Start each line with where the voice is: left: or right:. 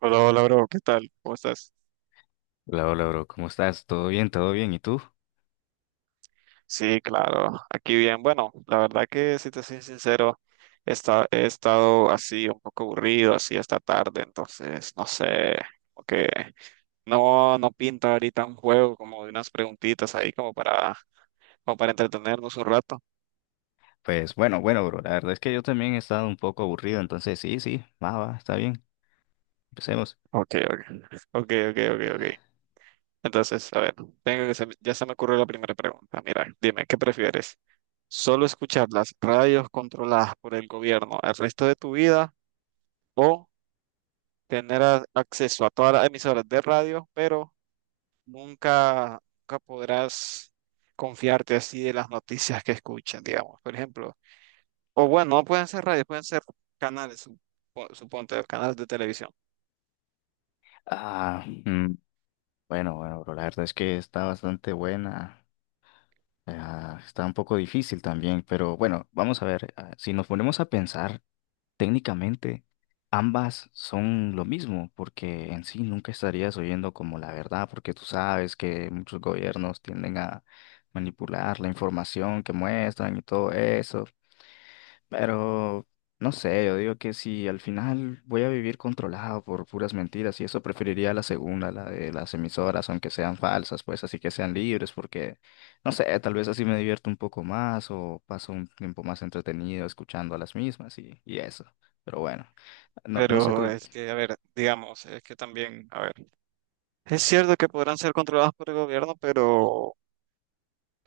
right: Hola, hola, bro, ¿qué tal? ¿Cómo estás?
left: Hola, hola, bro. ¿Cómo estás? ¿Todo bien? ¿Todo bien? ¿Y tú?
right: Sí, claro, aquí bien. Bueno, la verdad que si te soy sincero, he estado así un poco aburrido, así esta tarde, entonces no sé, como que no pinta ahorita un juego como de unas preguntitas ahí como para entretenernos un rato.
left: Pues bueno, bueno, bro. La verdad es que yo también he estado un poco aburrido, entonces sí, sí, va, va, está bien. Empecemos.
right: Ok, ok, ok, ok, ok, ok. Entonces, a ver, tengo ya se me ocurrió la primera pregunta. Mira, dime, ¿qué prefieres? ¿Solo escuchar las radios controladas por el gobierno el resto de tu vida, o tener acceso a todas las emisoras de radio, pero nunca, nunca podrás confiarte así de las noticias que escuchan, digamos, por ejemplo? O bueno, no pueden ser radios, pueden ser canales, suponte, canales de televisión.
left: Ah, mm, bueno, bueno, bro. La verdad es que está bastante buena. Está un poco difícil también, pero bueno, vamos a ver. Ah, si nos ponemos a pensar, técnicamente, ambas son lo mismo, porque en sí nunca estarías oyendo como la verdad, porque tú sabes que muchos gobiernos tienden a manipular la información que muestran y todo eso. Pero no sé, yo digo que si al final voy a vivir controlado por puras mentiras y eso, preferiría la segunda, la de las emisoras, aunque sean falsas, pues así que sean libres, porque no sé, tal vez así me divierto un poco más o paso un tiempo más entretenido escuchando a las mismas y eso. Pero bueno, no, no sé
right: Pero
left: tú.
right: es que, a ver, digamos, es que también, a ver, es cierto que podrán ser controlados por el gobierno, pero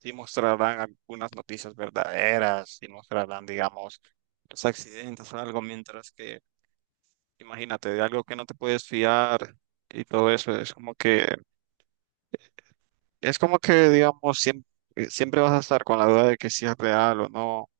right: sí mostrarán algunas noticias verdaderas, y mostrarán, digamos, los accidentes o algo, mientras que, imagínate, de algo que no te puedes fiar y todo eso, es como que, digamos, siempre, siempre vas a estar con la duda de que si es real o no,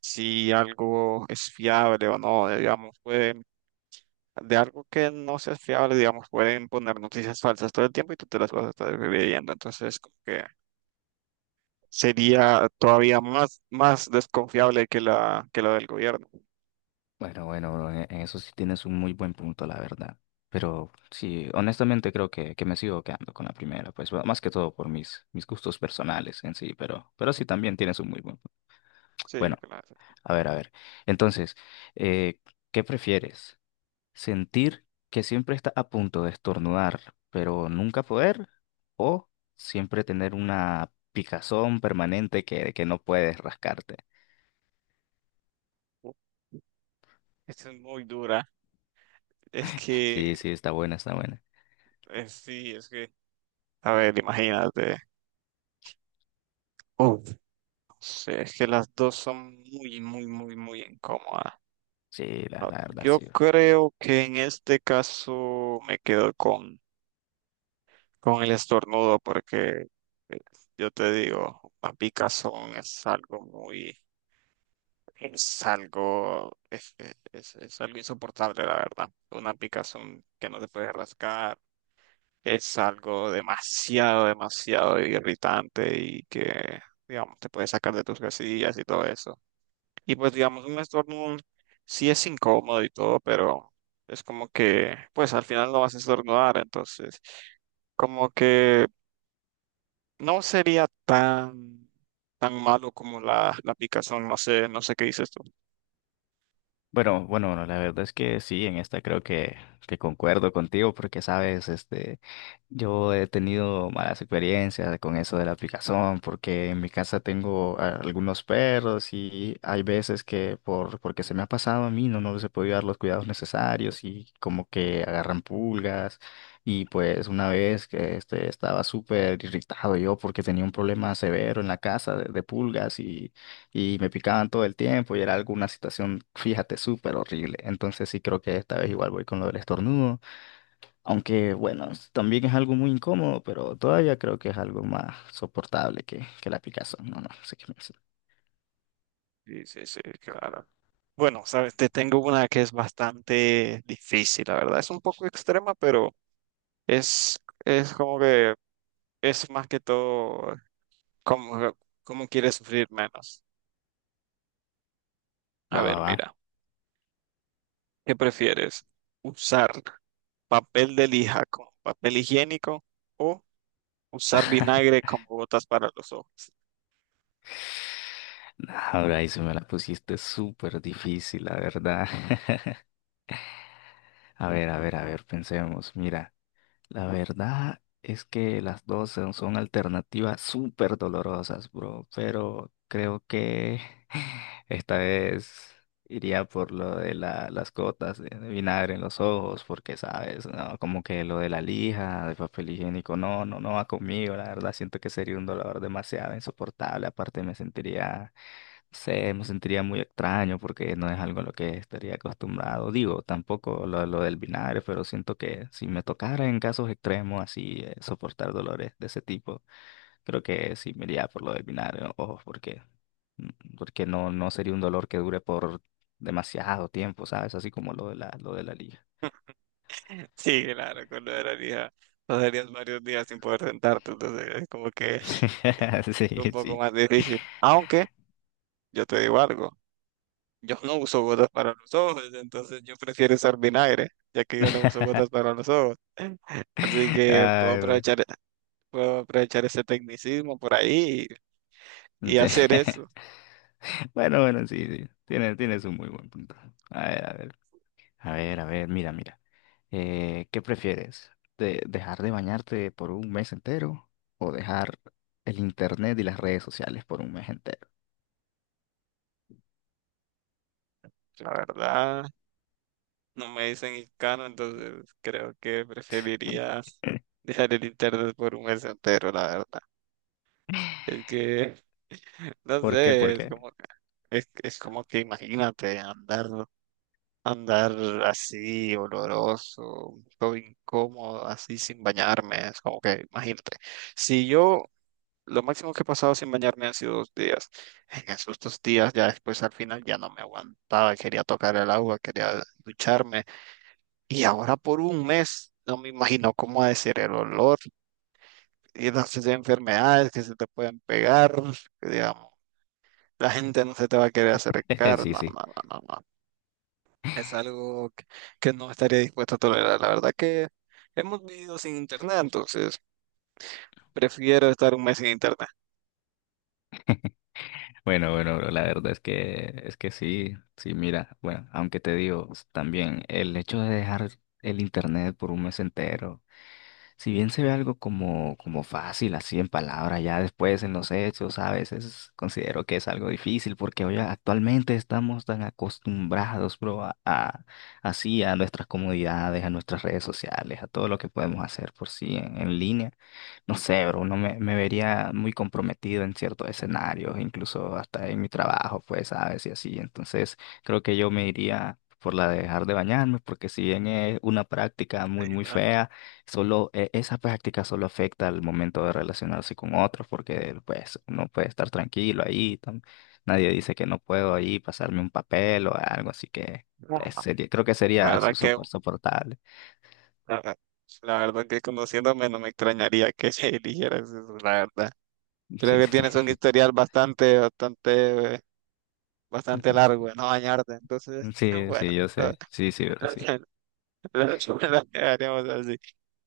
right: si algo es fiable o no, digamos, pueden, de algo que no sea fiable, digamos, pueden poner noticias falsas todo el tiempo y tú te las vas a estar creyendo, entonces, como que sería todavía más desconfiable que la que la del gobierno.
left: Bueno, bueno, bro, en eso sí tienes un muy buen punto, la verdad. Pero sí, honestamente creo que me sigo quedando con la primera, pues bueno, más que todo por mis, mis gustos personales en sí, pero sí también tienes un muy buen punto.
right: Sí,
left: Bueno,
right: claro.
left: a ver, a ver. Entonces, eh, ¿qué prefieres? ¿Sentir que siempre está a punto de estornudar, pero nunca poder? ¿O siempre tener una picazón permanente que no puedes rascarte?
right: Uf, esta es muy dura. Es que,
left: Sí, sí, está buena, está buena.
right: sí, es que, a ver, imagínate. Uf, no sé, es que las dos son muy, muy, muy, muy incómodas.
left: Sí, la,
right: No,
left: la verdad,
right: yo
left: sí.
right: creo que en este caso me quedo con el estornudo porque eh, yo te digo, las picas son es algo muy Es algo, es, es algo insoportable, la verdad. Una picazón que no te puedes rascar es algo demasiado, demasiado irritante y que, digamos, te puede sacar de tus casillas y todo eso. Y pues, digamos, un estornudo sí es incómodo y todo, pero es como que, pues al final no vas a estornudar, entonces, como que no sería tan, tan malo como la picazón, no sé, no sé qué dices tú.
left: Bueno, bueno, la verdad es que sí, en esta creo que concuerdo contigo porque, sabes, este, yo he tenido malas experiencias con eso de la aplicación porque en mi casa tengo algunos perros y hay veces que por, porque se me ha pasado a mí no, no les he podido dar los cuidados necesarios y como que agarran pulgas, y pues una vez que este, estaba súper irritado yo porque tenía un problema severo en la casa de pulgas y me picaban todo el tiempo y era alguna situación, fíjate, súper horrible. Entonces sí creo que esta vez igual voy con lo del estornudo, aunque bueno, también es algo muy incómodo, pero todavía creo que es algo más soportable que la picazón. No, no, sé qué me dice.
right: Sí, sí, sí, claro. Bueno, sabes, te tengo una que es bastante difícil, la verdad. Es un poco extrema, pero es, es como que es más que todo como, quieres sufrir menos. A
left: Va, va,
right: ver,
left: va.
right: mira, ¿qué prefieres? ¿Usar papel de lija como papel higiénico, o usar vinagre como botas para los ojos?
left: Ahora ahí se me la pusiste súper difícil, la verdad. A ver, a ver, a ver, pensemos. Mira, la verdad es que las dos son, son alternativas súper dolorosas, bro, pero creo que esta vez iría por lo de las gotas de vinagre en los ojos, porque sabes, no, como que lo de la lija, de papel higiénico, no, no, no va conmigo, la verdad siento que sería un dolor demasiado insoportable, aparte me sentiría sé, me sentiría muy extraño porque no es algo a lo que estaría acostumbrado. Digo, tampoco lo, lo del vinagre, pero siento que si me tocara en casos extremos así soportar dolores de ese tipo, creo que sí me iría por lo del vinagre, ojo, porque, porque no, no sería un dolor que dure por demasiado tiempo, ¿sabes? Así como lo de la liga.
right: Sí, claro, con lo de la lija pasarías varios días sin poder sentarte, entonces es como que es un
left: Sí,
right: poco
left: sí.
right: más difícil. Aunque yo te digo algo. Yo no uso gotas para los ojos, entonces yo prefiero usar vinagre, ya que yo no uso gotas para los ojos. Así que
left: Ay, güey.
right: puedo aprovechar ese tecnicismo por ahí y
left: Sí.
right: hacer eso.
left: Bueno, bueno, sí, sí. Tiene, tienes un muy buen punto. A ver, a ver. A ver, a ver, mira, mira. ¿Qué prefieres? ¿De dejar de bañarte por un mes entero, o dejar el internet y las redes sociales por un mes entero?
right: La verdad, no me dicen hiscano, entonces creo que preferiría dejar el internet por un mes entero, la verdad. Es que, no
left: ¿Por qué? ¿Por
right: sé, es
left: qué?
right: como, es, es como que imagínate andar así, oloroso, un poco incómodo, así sin bañarme, es como que, imagínate. Si yo, lo máximo que he pasado sin bañarme han sido 2 días. En esos 2 días, ya después al final ya no me aguantaba, quería tocar el agua, quería ducharme. Y ahora por un mes, no me imagino cómo ha de ser el olor y las enfermedades que se te pueden pegar, digamos. La gente no se te va a querer acercar,
left: Sí,
right: no,
left: sí.
right: no, no, no. No. Es algo que no estaría dispuesto a tolerar. La verdad que hemos vivido sin internet, entonces prefiero estar un mes sin internet.
left: Bueno, bueno, bro, la verdad es que sí, sí, mira, bueno, aunque te digo también el hecho de dejar el internet por un mes entero, si bien se ve algo como, como fácil, así en palabras, ya después en los hechos, a veces considero que es algo difícil porque hoy actualmente estamos tan acostumbrados, bro, así a nuestras comodidades, a nuestras redes sociales, a todo lo que podemos hacer por sí en línea. No sé, bro, uno me, me vería muy comprometido en ciertos escenarios, incluso hasta en mi trabajo, pues, sabes, y así. Entonces, creo que yo me iría por la de dejar de bañarme, porque si bien es una práctica muy,
right: Y
left: muy
right: La
left: fea, solo esa práctica solo afecta al momento de relacionarse con otros, porque pues uno puede estar tranquilo ahí, nadie dice que no puedo ahí pasarme un papel o algo, así que pues, sería, creo que
right: la
left: sería
right: verdad que,
left: soportable.
right: la, la verdad que conociéndome no me extrañaría que eligieras eso, la verdad. Creo
left: Sí,
right: que
left: sí,
right: tienes un
left: sí.
right: historial bastante, bastante, bastante largo de no bañarte, entonces,
left: Sí,
right: bueno,
left: sí, yo
right: lo,
left: sé. Sí, sí, pero sí.
right: lo dejaríamos así.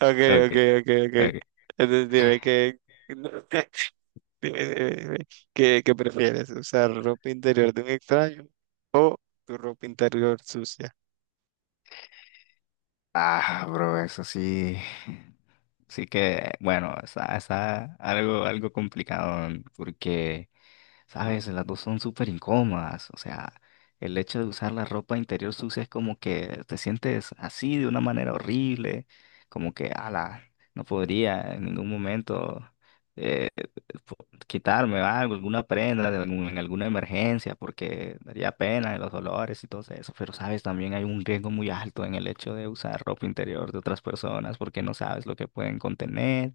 right: Ok,
left: Ok,
right: ok, ok, ok.
left: ok.
right: Entonces dime que... Dime, dime, dime, ¿Qué prefieres? ¿Usar ropa interior de un extraño, o tu ropa interior sucia?
left: Ah, bro, eso sí. Sí que, bueno, está, está algo, algo complicado porque... ¿Sabes? Las dos son súper incómodas. O sea, el hecho de usar la ropa interior sucia es como que te sientes así de una manera horrible, como que, ala, no podría en ningún momento eh, po- quitarme algo, alguna prenda de en alguna emergencia, porque daría pena de los dolores y todo eso. Pero, ¿sabes? También hay un riesgo muy alto en el hecho de usar ropa interior de otras personas, porque no sabes lo que pueden contener.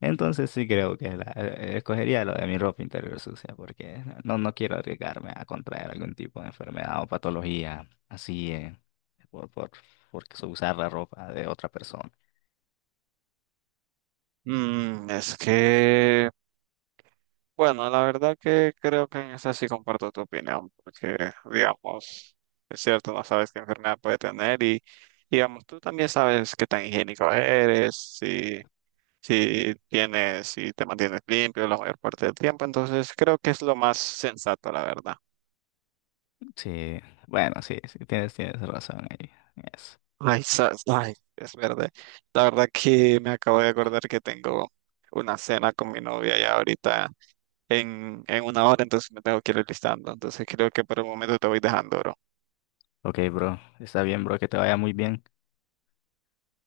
left: Entonces sí creo que escogería lo de mi ropa interior sucia porque no, no quiero arriesgarme a contraer algún tipo de enfermedad o patología así por, por, por usar la ropa de otra persona.
right: Mm, es que, bueno, la verdad que creo que en esa sí comparto tu opinión, porque, digamos, es cierto, no sabes qué enfermedad puede tener y, digamos, tú también sabes qué tan higiénico eres, si tienes, si te mantienes limpio la mayor parte del tiempo, entonces creo que es lo más sensato, la verdad.
left: Sí, bueno, sí, sí, tienes, tienes razón ahí en eso.
right: Ay, ay, es verdad. La verdad que me acabo de acordar que tengo una cena con mi novia ya ahorita en una hora, entonces me tengo que ir listando. Entonces creo que por el momento te voy dejando, bro.
left: Ok, bro, está bien, bro, que te vaya muy bien.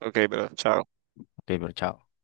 right: Ok, bro, chao.
left: Ok, bro, chao.